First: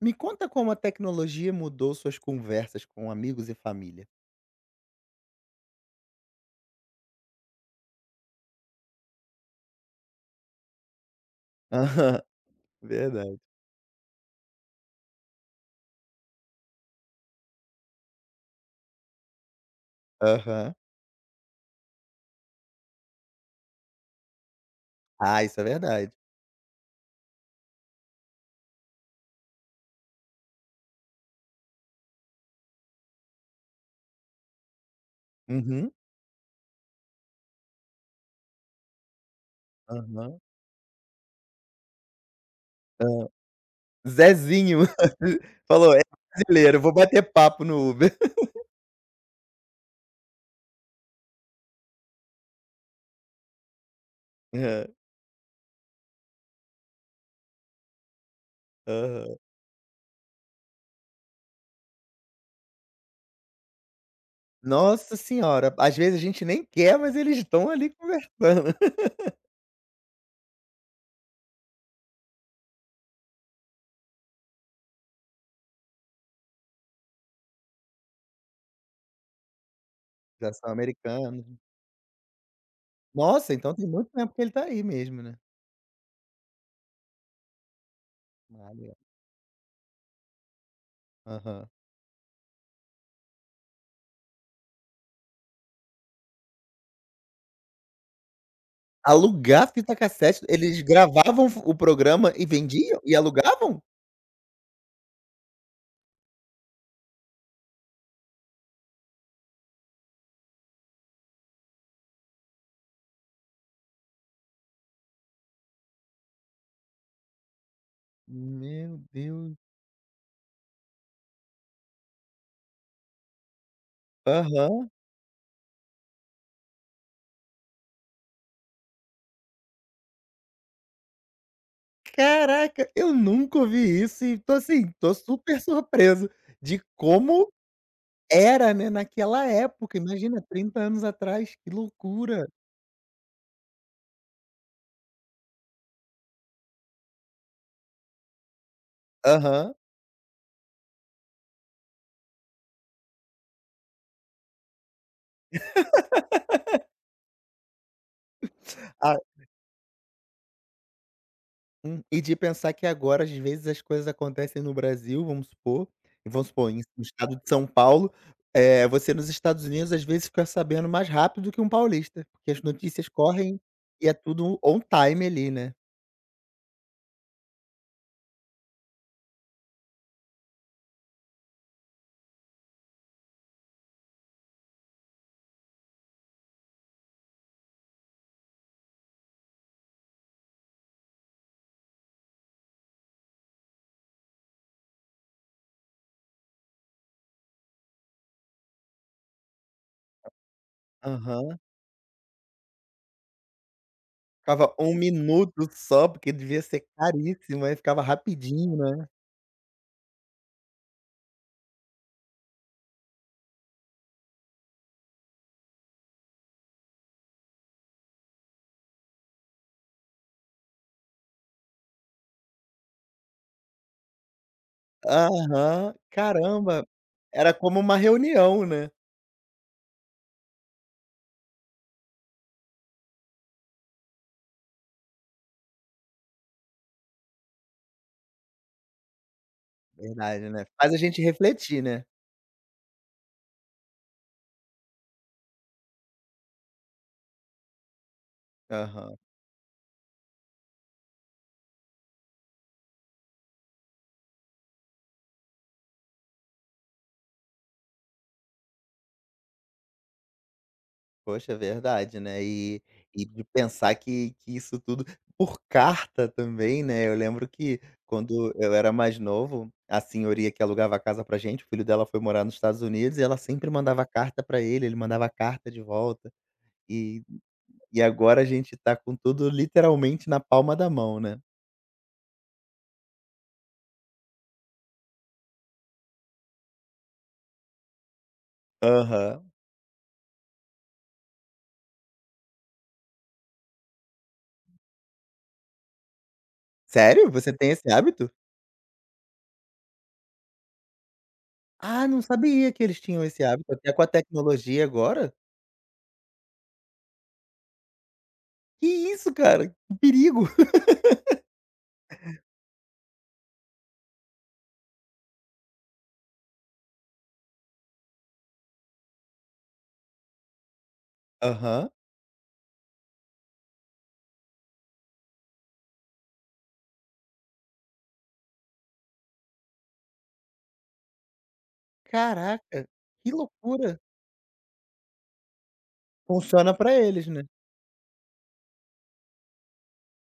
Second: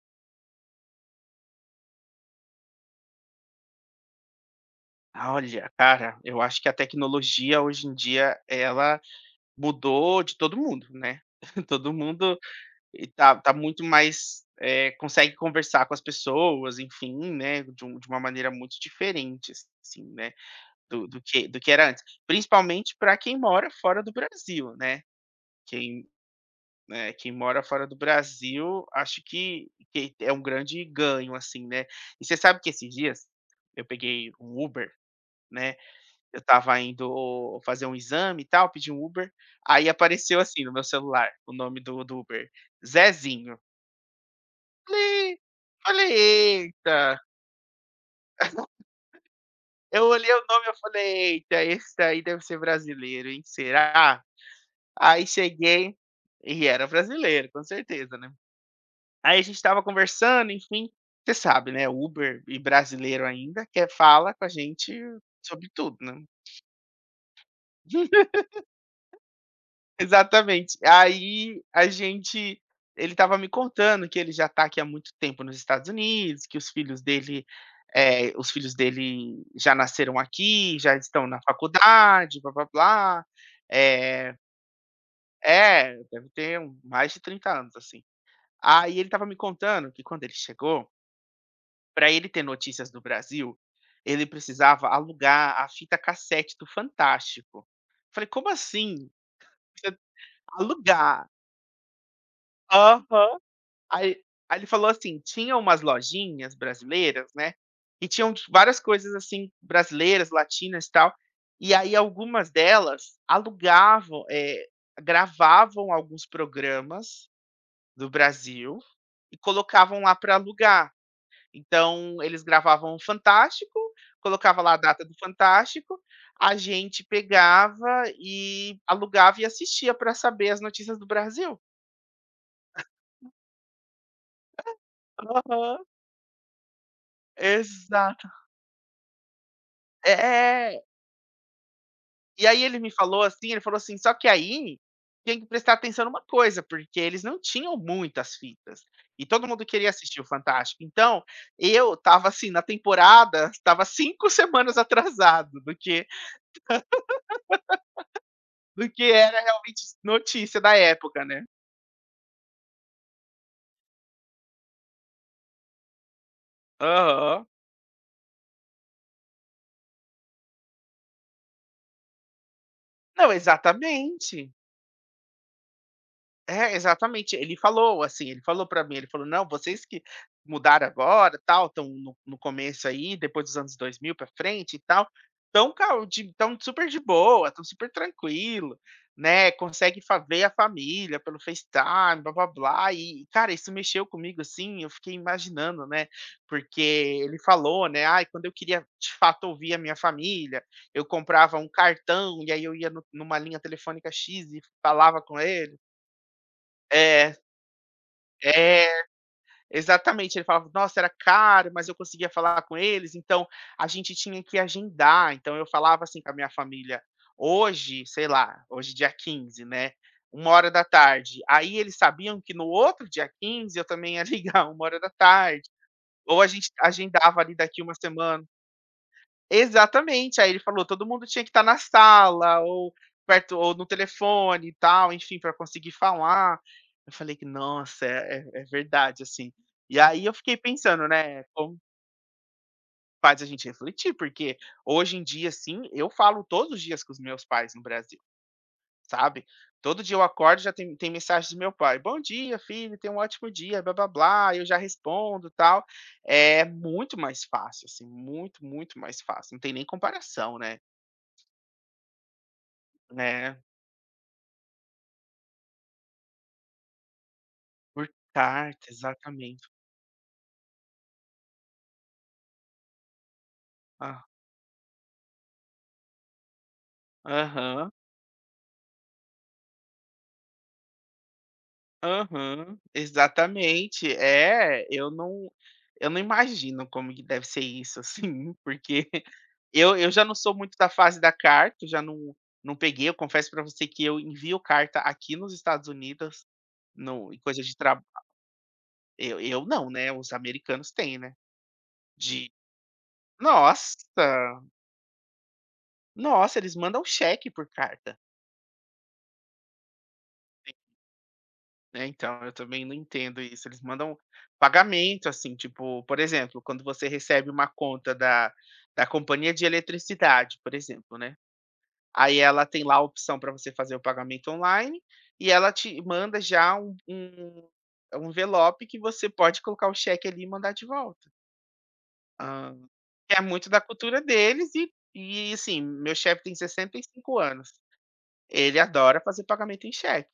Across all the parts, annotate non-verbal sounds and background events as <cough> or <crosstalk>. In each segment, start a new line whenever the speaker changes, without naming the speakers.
Me conta como a tecnologia mudou suas conversas com amigos e família.
Olha, cara, eu acho que a tecnologia hoje em dia ela mudou de todo mundo, né. <laughs> Todo
Aham,
mundo
<laughs>
e tá
verdade.
tá muito mais, consegue conversar com as pessoas, enfim, né, de uma maneira muito diferente, assim, né,
Aham.
do que era antes. Principalmente para quem mora fora do Brasil, né.
Ah, isso é
Quem,
verdade.
quem mora fora do Brasil, acho que é um grande ganho, assim, né. E você sabe que esses dias eu peguei um Uber, né,
Uhum.
eu estava indo fazer um exame e tal, pedi um Uber, aí apareceu
Aham.
assim no meu celular o nome do Uber,
Hã.
Zezinho.
Zezinho
Falei
<laughs> falou: "É
falei:
brasileiro, vou
"Eita".
bater papo no Uber".
Eu olhei o nome, eu falei: "Eita, esse daí deve ser brasileiro, hein, será?".
<laughs> Hã.
Aí cheguei e era brasileiro, com certeza, né.
Aham.
Aí a gente estava conversando, enfim, você sabe, né, Uber e brasileiro ainda quer fala com a gente
Nossa
sobre
senhora,
tudo,
às vezes
né.
a gente nem quer, mas eles estão ali
<laughs>
conversando. <laughs>
Exatamente. Aí a gente ele estava me contando que ele já está aqui há muito tempo nos Estados Unidos, que os filhos dele já nasceram
Já são
aqui, já estão na
americanos.
faculdade, blá-blá-blá.
Nossa, então tem muito tempo
Eh
que ele tá aí mesmo, né?
é, deve ter mais de 30 anos, assim.
Ah, legal.
Aí ele estava me contando que quando ele chegou,
Aham.
para ele ter notícias do Brasil, ele precisava alugar a fita cassete do Fantástico. Falei: "Como assim?
Alugar fita
Você
cassete? Eles
alugar?"
gravavam o programa e vendiam? E
Aham.
alugavam?
Aí aí ele falou assim: "Tinha umas lojinhas brasileiras, né, e tinham várias coisas, assim, brasileiras, latinas e tal, e aí algumas delas alugavam, gravavam alguns programas do Brasil
Meu
e
Deus.
colocavam lá para alugar. Então eles gravavam o Fantástico, colocava lá a
Aham.
data do Fantástico, a gente pegava e alugava e assistia para saber as notícias do Brasil".
Caraca, eu nunca ouvi isso e tô super
Aham,
surpreso de como
exato.
era, né, naquela época. Imagina,
É.
30
é,
anos atrás, que
E
loucura.
aí ele me falou assim, ele falou assim: "Só que aí, tem que prestar atenção numa coisa, porque eles não tinham muitas fitas, e todo mundo
Aham.
queria assistir o Fantástico". Então, eu estava assim na temporada, estava 5 <laughs> semanas atrasado do que
A
era realmente notícia da época, né.
E de pensar que agora, às vezes, as coisas acontecem no Brasil, vamos supor, no estado
Aham.
de São Paulo, você nos Estados Unidos, às vezes, fica sabendo mais rápido do que um paulista, porque as notícias
Não,
correm e é
exatamente.
tudo on time ali, né.
É, exatamente. Ele falou assim, ele falou pra mim, ele falou: "Não, vocês que mudaram agora, tal, estão no começo aí, depois dos anos 2000 pra frente e tal, estão cal de estão super de boa, estão super tranquilo, né, consegue fa ver a família pelo FaceTime, blá-blá-blá", e, cara, isso mexeu comigo, assim, eu fiquei imaginando, né, porque ele falou, né: "Ai, quando eu queria de fato ouvir a minha família, eu comprava
Aham.
um cartão e aí eu ia no numa linha telefônica X e
Ficava um
falava com
minuto
ele".
só, porque devia ser
É.
caríssimo, aí ficava rapidinho,
É,
né.
exatamente. Ele falava: "Nossa, era caro, mas eu conseguia falar com eles, então a gente tinha que agendar". Então eu falava assim com a minha família: "Hoje, sei lá, hoje dia 15, né, 1 hora da tarde. Aí eles sabiam que no outro dia 15 eu também ia ligar <laughs> 1 hora da tarde
Aham.
ou a gente
Caramba,
agendava
era
ali
como
daqui uma
uma
semana".
reunião, né.
Exatamente, aí ele falou: "Todo mundo tinha que estar na sala ou perto ou no telefone e tal, enfim, para conseguir falar". Eu falei que: "Nossa, é verdade, assim". E aí eu
Verdade,
fiquei
né. Faz a
pensando,
gente
né, como
refletir, né.
faz a gente refletir, porque hoje em dia, assim, eu falo todos os dias com os meus pais no Brasil,
Aham.
sabe. Todo dia eu acordo já tem mensagem do meu pai: "Bom dia filho, tenha um ótimo dia, blá-blá-blá", eu já respondo, tal. É muito mais fácil, assim, muito, muito mais fácil, não tem nem comparação, né.
Poxa, é verdade, né. E de
Né,
pensar que isso tudo por carta também, né. Eu lembro que
por
quando eu
carta,
era mais
exatamente.
novo, a senhoria que alugava a casa pra gente, o filho dela foi morar nos Estados Unidos e ela sempre mandava
Ah,
carta pra ele, ele mandava carta de volta. E
aham,
e agora a gente tá com tudo literalmente na palma da mão, né.
aham, exatamente. É, eu não imagino como que deve ser isso, assim, <laughs> porque
Aham.
eu já não sou muito da fase da carta, eu já não peguei, eu confesso para você que eu envio carta aqui nos Estados Unidos,
Sério?
no em
Você
coisa
tem
de
esse
trabalho
hábito?
eu não, né, os americanos têm, né,
Ah, não
de
sabia que eles tinham esse hábito, até
nossa,
com a tecnologia agora.
nossa, eles mandam cheque por carta.
Que isso, cara, que perigo. <laughs>
É, então, eu também não entendo isso. Eles mandam pagamento, assim, tipo, por exemplo, quando você recebe uma conta da companhia de eletricidade, por exemplo, né?
Aham.
Aí ela tem lá a opção para você fazer o pagamento online e ela te manda já um envelope que você pode colocar o cheque ali e mandar de volta. Ah,
Caraca, que
é muito da
loucura.
cultura deles e assim, meu chefe tem
Funciona pra
sessenta e
eles,
cinco
né.
anos. Ele adora fazer pagamento em cheque.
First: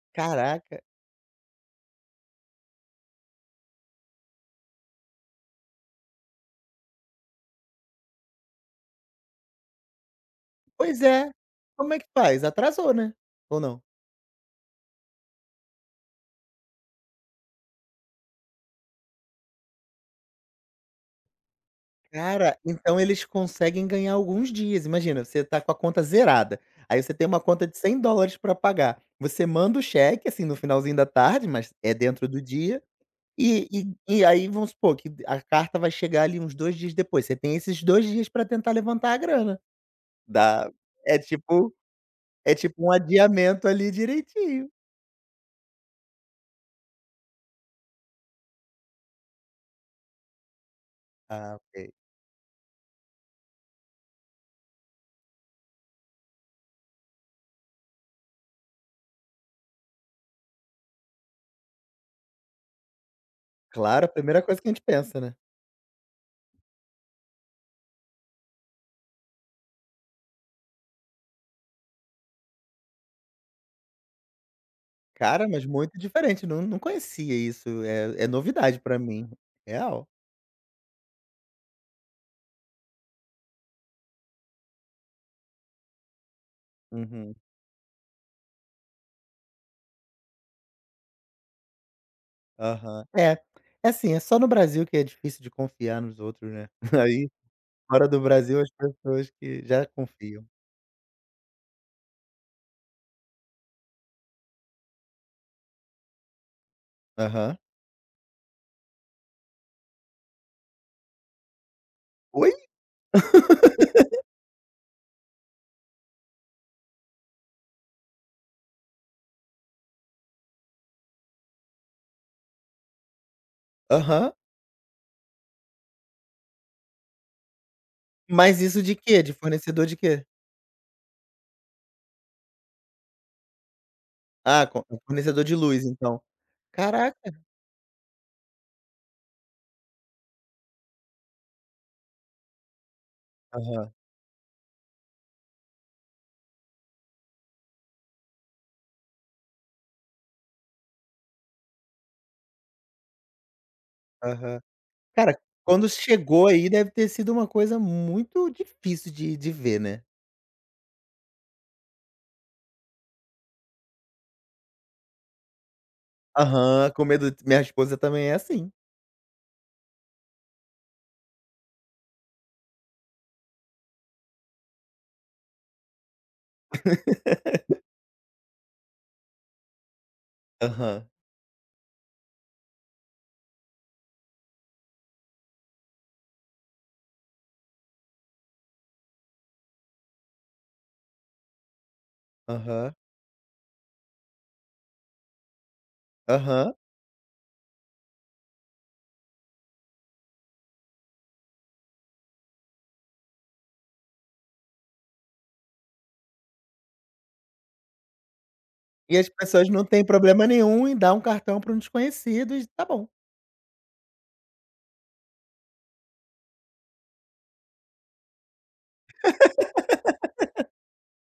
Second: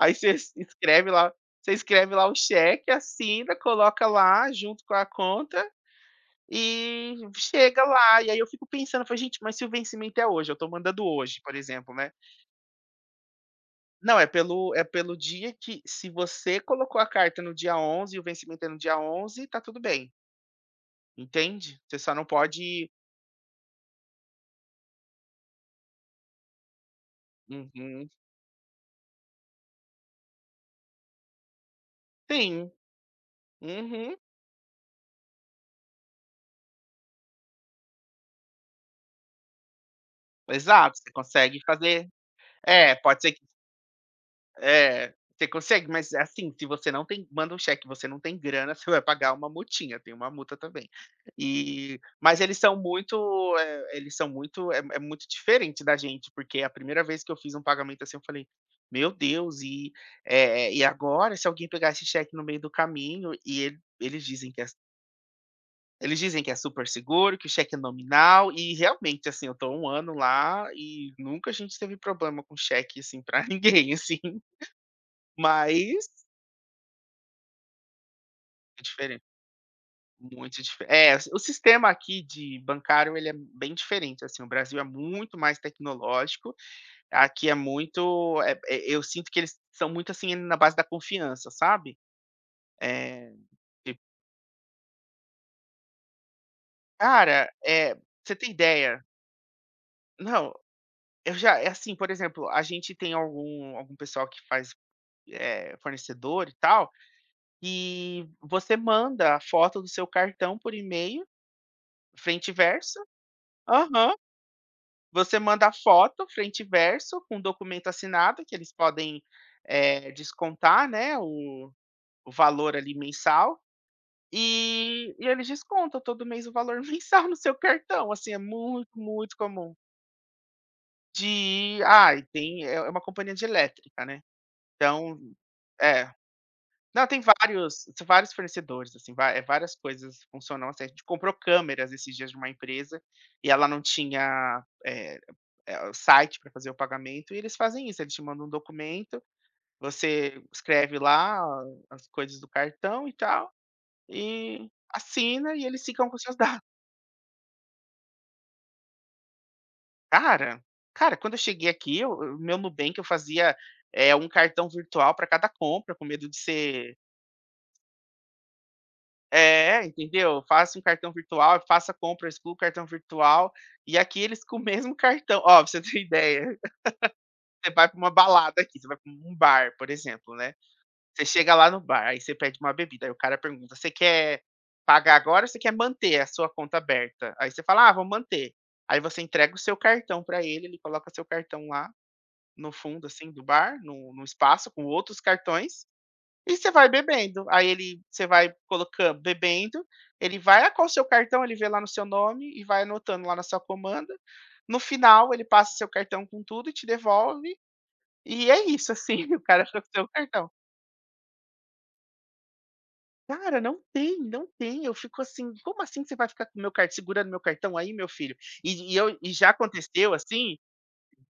Aí você es
Caraca.
escreve lá você escreve lá o cheque, assina, coloca lá junto com a conta e chega lá. E aí eu fico pensando, falei: "Gente, mas se o vencimento é hoje, eu estou
Pois
mandando
é.
hoje, por
Como
exemplo,
é que
né".
faz? Atrasou, né, ou não?
Não, é pelo dia, que se você colocou a carta no dia 11 e o vencimento é no dia 11, tá tudo bem, entende? Você só não
Cara,
pode.
então eles conseguem ganhar alguns dias. Imagina, você tá com a conta zerada, aí você tem uma conta de cem
Uhum,
dólares pra pagar. Você manda o cheque, assim, no finalzinho da tarde, mas é dentro do
sim,
dia, e e
uhum,
e aí vamos supor que a carta vai chegar ali uns 2 dias depois. Você tem esses 2 dias pra tentar levantar a grana. Dá
exato. Você
é
consegue
tipo
fazer.
é tipo um
É, pode ser.
adiamento ali direitinho.
É, você consegue, mas assim, se você não tem manda um cheque, você não tem grana, <laughs> você vai pagar uma multinha, tem uma multa também.
Ah, ok.
E mas eles são muito, é muito diferente da gente, porque a primeira vez que eu fiz um pagamento assim, eu falei: "Meu Deus, e agora se alguém pegar esse cheque no meio do caminho?"
Claro, a primeira coisa que a gente pensa, né.
Eles dizem que é super seguro, que o cheque é nominal e realmente, assim, eu tô um ano lá e nunca a gente teve problema com cheque, assim, pra <laughs> ninguém, assim,
Cara, mas muito
mas
diferente, não conhecia isso, é novidade
é
pra
diferente,
mim. Real.
muito dife é, assim, o sistema aqui de bancário ele é bem diferente, assim, o Brasil é muito mais tecnológico,
Uhum.
aqui é muito, eu sinto que eles são muito, assim, na base da confiança, sabe.
Aham. É,
Eh,
é
tipo,
assim, é só no Brasil que é difícil de confiar nos outros, né. <laughs> Aí,
cara,
fora do
você tem
Brasil, as
ideia,
pessoas que já confiam.
não, eu já é assim, por exemplo, a gente tem algum pessoal que faz, fornecedor e tal,
Aham.
e você manda a foto do seu cartão por e-mail, frente
Oi?
e verso. Aham. Você manda a foto, frente e verso, com o documento assinado, que eles podem, descontar, né, o valor ali mensal,
Aham.
e eles descontam todo mês o valor <laughs> mensal no seu cartão, assim, é
Mas isso de
muito,
quê? De
muito comum.
fornecedor de quê?
De ai, tem uma companhia de elétrica, né,
Ah, co é
então
fornecedor de luz,
é.
então.
Não, tem
Caraca.
vários fornecedores, assim, várias coisas funcionam assim. A gente comprou câmeras esses dias de uma empresa, e ela não
Aham,
tinha, o site para fazer o pagamento, e eles fazem isso, eles te mandam um documento, você escreve lá as coisas do cartão e tal,
aham.
e
Cara,
assina e eles
quando
ficam com seus
chegou
dados.
aí, deve ter sido uma coisa muito difícil de ver, né.
<laughs> Cara cara, quando eu cheguei aqui, eu o meu Nubank eu fazia, é um cartão virtual para cada compra, com medo de
Aham,
ser.
com medo de minha esposa também é assim.
É, entendeu? Faça um cartão virtual, faça compra, exclua o cartão virtual, e aqui eles com o mesmo cartão, ó, pra você ter <laughs> ideia, você vai pra uma balada aqui, você vai pra um bar, por exemplo, né,
Aham,
você chega lá no bar, aí você pede uma bebida, aí o cara pergunta: "Você quer pagar agora ou você quer manter a sua conta aberta?" Aí você fala: "Ah, vou manter." Aí você entrega o seu cartão pra ele, ele coloca seu cartão lá no
aham,
fundo, assim, do bar, no espaço com outros cartões, e você
aham.
vai bebendo, aí ele, você vai colocando, bebendo, ele vai, ah, qual o seu cartão, ele vê lá no seu nome e vai anotando lá na sua comanda. No final, ele passa seu cartão com tudo e te devolve, e é isso,
E
assim,
as
<laughs> o cara
pessoas
fica
não
com o
têm
seu
problema
cartão.
nenhum em dar um cartão para um desconhecido e tá bom.
Cara, não tem, não tem, eu fico assim: "Como assim você vai ficar com o meu car segurando meu cartão aí, meu filho?" E já aconteceu, assim,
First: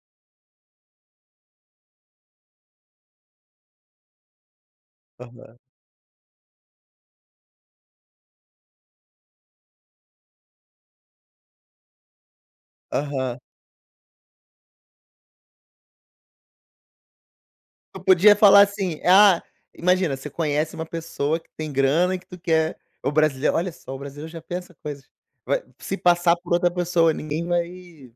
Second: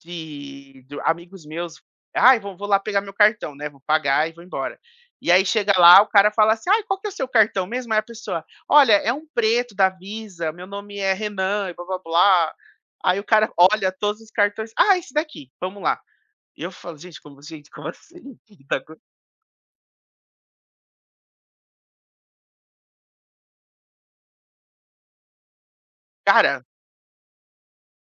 de do amigos meus, "Ai, vou lá pegar meu cartão, né, vou pagar e vou embora". E aí
Aham,
chega lá, o cara fala assim: "Ai, qual que é o seu cartão mesmo?" Aí a pessoa: "Olha, é um preto da Visa, meu nome é Renan e blá-blá-blá". Aí o
aham.
cara olha todos os cartões: "Ah, esse daqui, vamos lá". E eu falo: "Gente, como
Tu podia
assim?"
falar
<laughs> Tá co-
assim: "Ah", imagina, você conhece uma pessoa que tem grana e que tu quer, o brasileiro olha só, o brasileiro já pensa coisas. Vai se passar por
Cara
outra pessoa, ninguém vai.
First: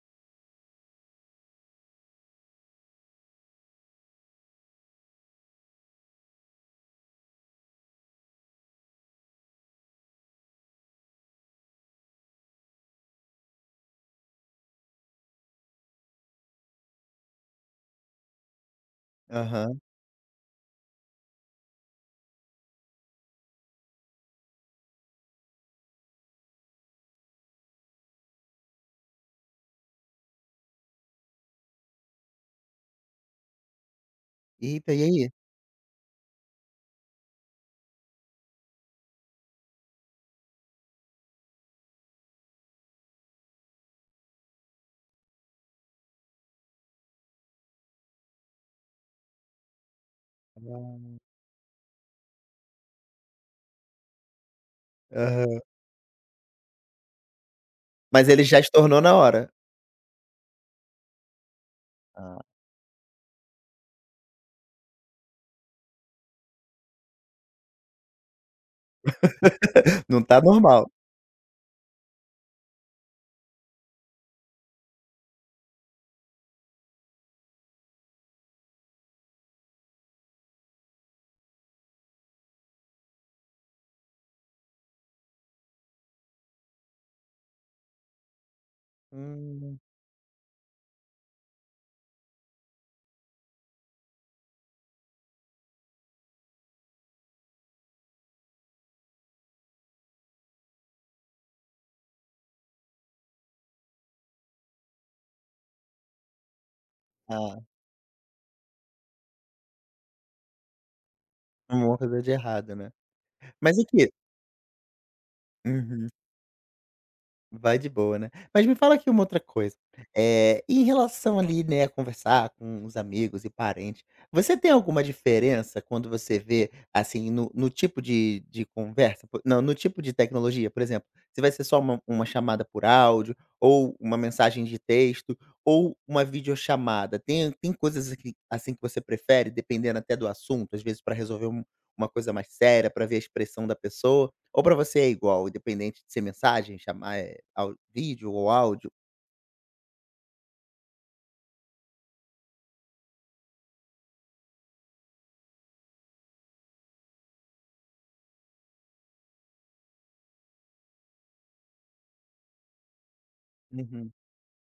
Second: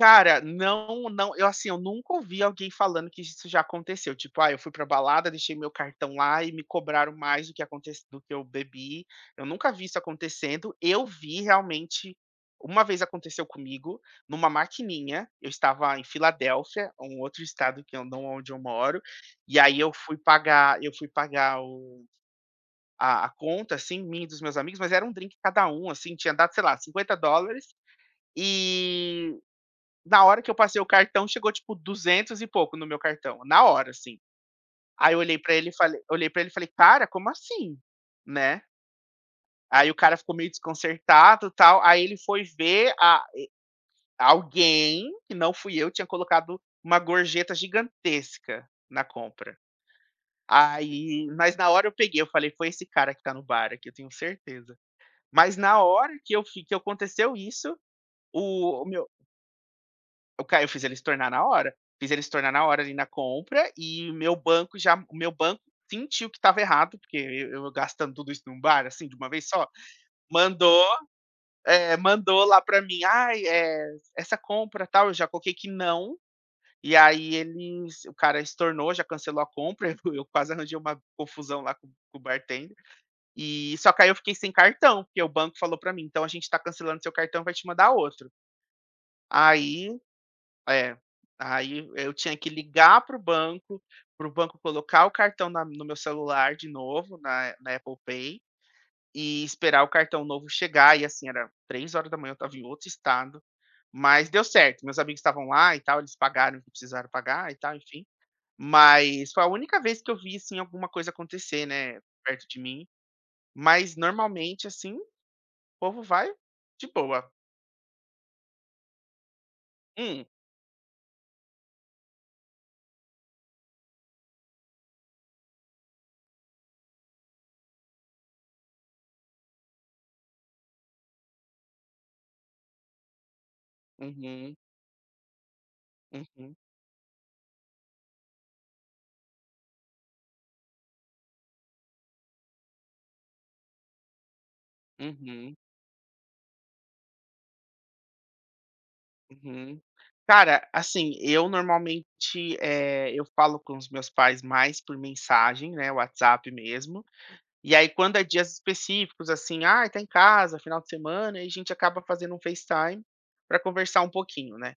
Cara, não, não, eu assim, eu nunca ouvi alguém falando que isso já aconteceu, tipo: "Ah, eu fui pra balada, deixei meu cartão lá e me cobraram mais do que aconte do que eu bebi". Eu nunca vi isso acontecendo. Eu vi realmente uma vez aconteceu comigo, numa maquininha. Eu estava em Filadélfia, um outro estado que eu não onde eu moro, e aí
Aham.
eu fui pagar o a conta, assim, minha e dos meus amigos, mas era um drink cada um. Assim, tinha dado, sei lá, $50, e na hora que eu passei o cartão, chegou tipo 200 e pouco no meu cartão, na hora, assim.
"Eita, e
Aí eu
aí?"
olhei para ele e falei: "Cara, como assim?", né. Aí o cara ficou meio desconcertado, tal, aí ele foi ver a alguém, que não fui eu, tinha colocado uma gorjeta gigantesca na compra. Aí, mas na hora eu peguei, eu falei: "Foi esse cara que tá no bar aqui, eu tenho certeza". Mas
Aham.
na hora que eu fi que aconteceu isso,
Mas ele já
o o
estornou
meu
na hora.
O ca eu fiz ele se tornar na hora. Fiz ele se
Ah,
tornar na hora ali na compra, e o meu banco sentiu que estava errado, porque eu gastando tudo isso num bar, assim, de uma vez só,
não tá
mandou,
normal.
mandou lá para mim: "Ai, eh, essa compra, tal", eu já coloquei que não, e aí eles o cara estornou, já cancelou a compra. <laughs> Eu quase arranjei uma confusão lá com o bartender, e só que aí eu fiquei sem cartão, porque o banco falou para mim: "Então a gente tá cancelando seu cartão, vai te mandar outro".
Hum,
Aí é, aí eu tinha que ligar para o banco colocar o cartão na no meu celular de novo, na Apple Pay, e esperar o cartão novo chegar. E assim, era 3 horas da manhã, eu estava em outro estado, mas deu certo, meus amigos estavam lá e tal, eles pagaram o que precisaram pagar e
tá.
tal, enfim. Mas foi a única vez que eu vi, assim, alguma coisa acontecer,
Uma
né,
coisa de
perto de
errado,
mim,
né. Mas
mas
aqui.
normalmente, assim, o povo
Uhum.
vai de boa.
Vai de boa, né. Mas me fala aqui uma outra coisa.
Hum,
É, em relação ali, né, a conversar com os amigos e parentes, você tem alguma diferença quando você vê, assim, no tipo de conversa, po não, no tipo de tecnologia, por exemplo, se vai ser só uma chamada por áudio ou uma
uhum,
mensagem de texto ou uma
uhum,
videochamada, tem coisas que assim que você prefere dependendo até do assunto, às vezes para resolver uma coisa mais séria, para ver a expressão da pessoa, ou pra você é igual,
uhum.
independente de ser mensagem, chamar eh, au vídeo ou áudio?
Uhum. Cara, assim, eu normalmente, eu falo com os meus pais mais por mensagem, né, WhatsApp mesmo. E aí quando é dias específicos, assim, ah, tá em casa, final de semana", aí a gente acaba fazendo um FaceTime para conversar um
Uhum,
pouquinho, né,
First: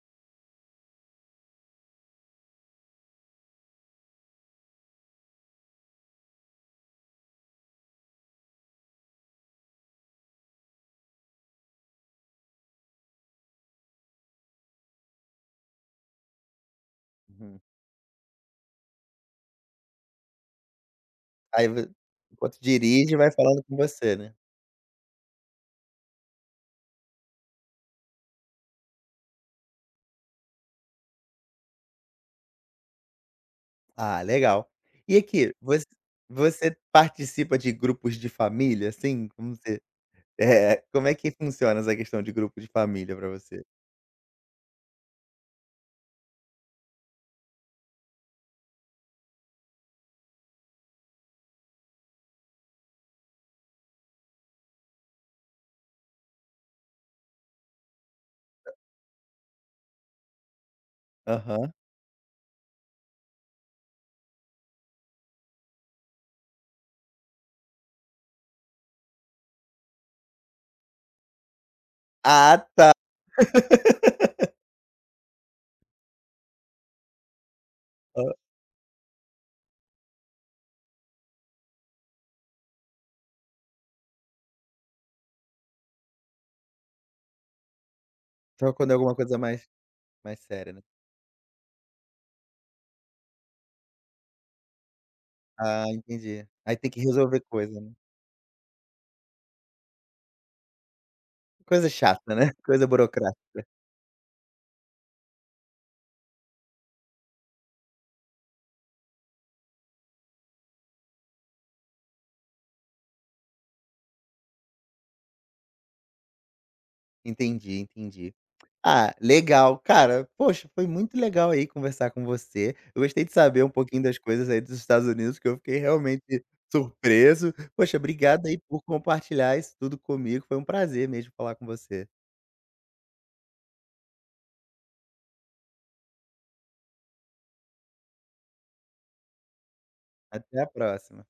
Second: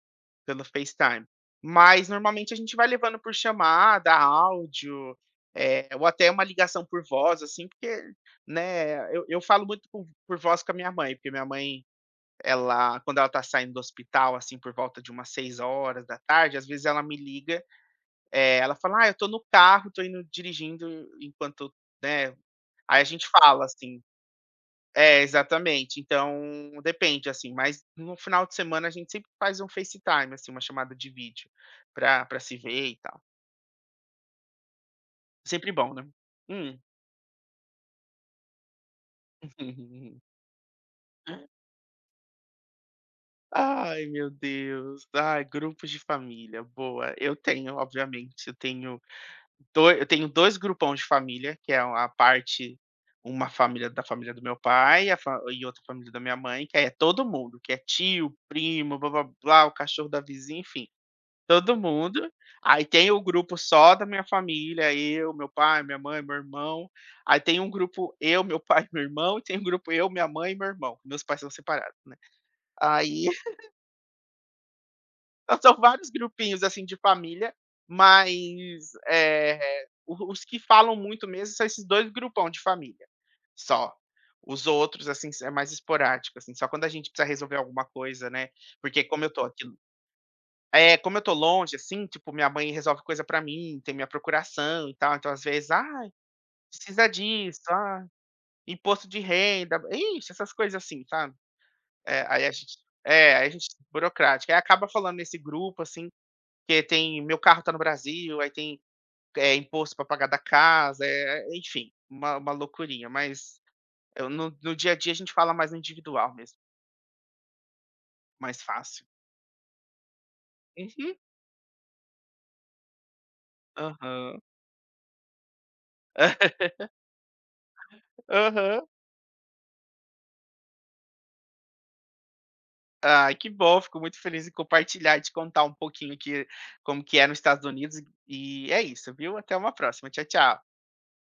pelo FaceTime. Mas normalmente a gente vai levando por chamada, áudio, ou até uma ligação por voz, assim, porque, né, eu falo muito por voz com a minha mãe, porque minha mãe ela, quando ela tá saindo do hospital, assim, por volta de umas 6 horas da tarde, às vezes ela me
uhum.
liga, ela fala: "Ah, eu tô no carro, tô indo dirigindo
Aí
enquanto",
vo
né.
Enquanto
Aí a
dirige,
gente
vai falando
fala,
com
assim,
você, né.
é, exatamente. Então, depende, assim, mas no final de semana a gente sempre faz um FaceTime, assim, uma chamada de vídeo pra se ver e tal.
Ah, legal. E aqui,
Sempre
você
bom, né.
você
Hum.
participa de grupos de família, assim?
<laughs>
Como é que funciona essa questão de grupo de família pra você?
Ai, meu Deus. Ai, grupos de família, boa. Eu tenho, obviamente, eu tenho Doi eu tenho 2 grupões de família, que é a parte uma família da família do meu pai, a fa e outra família da minha mãe, que aí é todo mundo, que é tio, primo, blá-blá-blá, o cachorro da vizinha, enfim,
Aham.
todo mundo. Aí tem o grupo só da minha família: eu, meu pai, minha mãe, meu irmão. Aí tem um grupo eu, meu pai, <laughs> meu irmão, e tem um grupo eu, minha mãe e meu irmão. Meus pais são separados, né.
Ah, tá.
Aí
<laughs>
<laughs> então, são vários grupinhos, assim, de família,
Hã,
mas, o os que falam muito mesmo são esses 2 grupão de família, só. Os outros, assim, é mais esporádico, assim, só quando a gente precisa resolver alguma coisa, né,
então quando é
porque
alguma
como eu
coisa
tô aqui
mais séria, né.
é, como eu tô longe, assim, tipo, minha mãe resolve coisa pra mim, tem minha procuração e tal, então às vezes:
Ah,
"Ai,
entendi. Aí tem que
precisa
resolver
disso,
coisa, né.
ah, imposto de renda", ixi, essas coisas assim, sabe.
Coisa
É,
chata,
aí a
né, <laughs>
gente
coisa
é, aí a
burocrática.
gente burocrática, aí acaba falando nesse grupo, assim, porque tem meu carro tá no Brasil, aí tem, imposto para pagar da casa, é, enfim, uma loucurinha, mas eu no dia a dia a gente fala mais no individual mesmo,
Entendi, entendi.
mais fácil.
Ah, legal. Cara, poxa, foi
Uhum.
muito legal aí conversar com você. Eu gostei de saber um pouquinho das
Aham.
coisas aí dos Estados Unidos, que eu fiquei realmente
<laughs>
surpreso. Poxa, obrigado aí por
Aham.
compartilhar isso tudo comigo. Foi um prazer mesmo falar com você.
Ai, que bom, fico muito feliz em compartilhar e te contar um pouquinho que como que é nos Estados Unidos, e é isso, viu. Até uma próxima, tchau,
Até a
tchau.
próxima.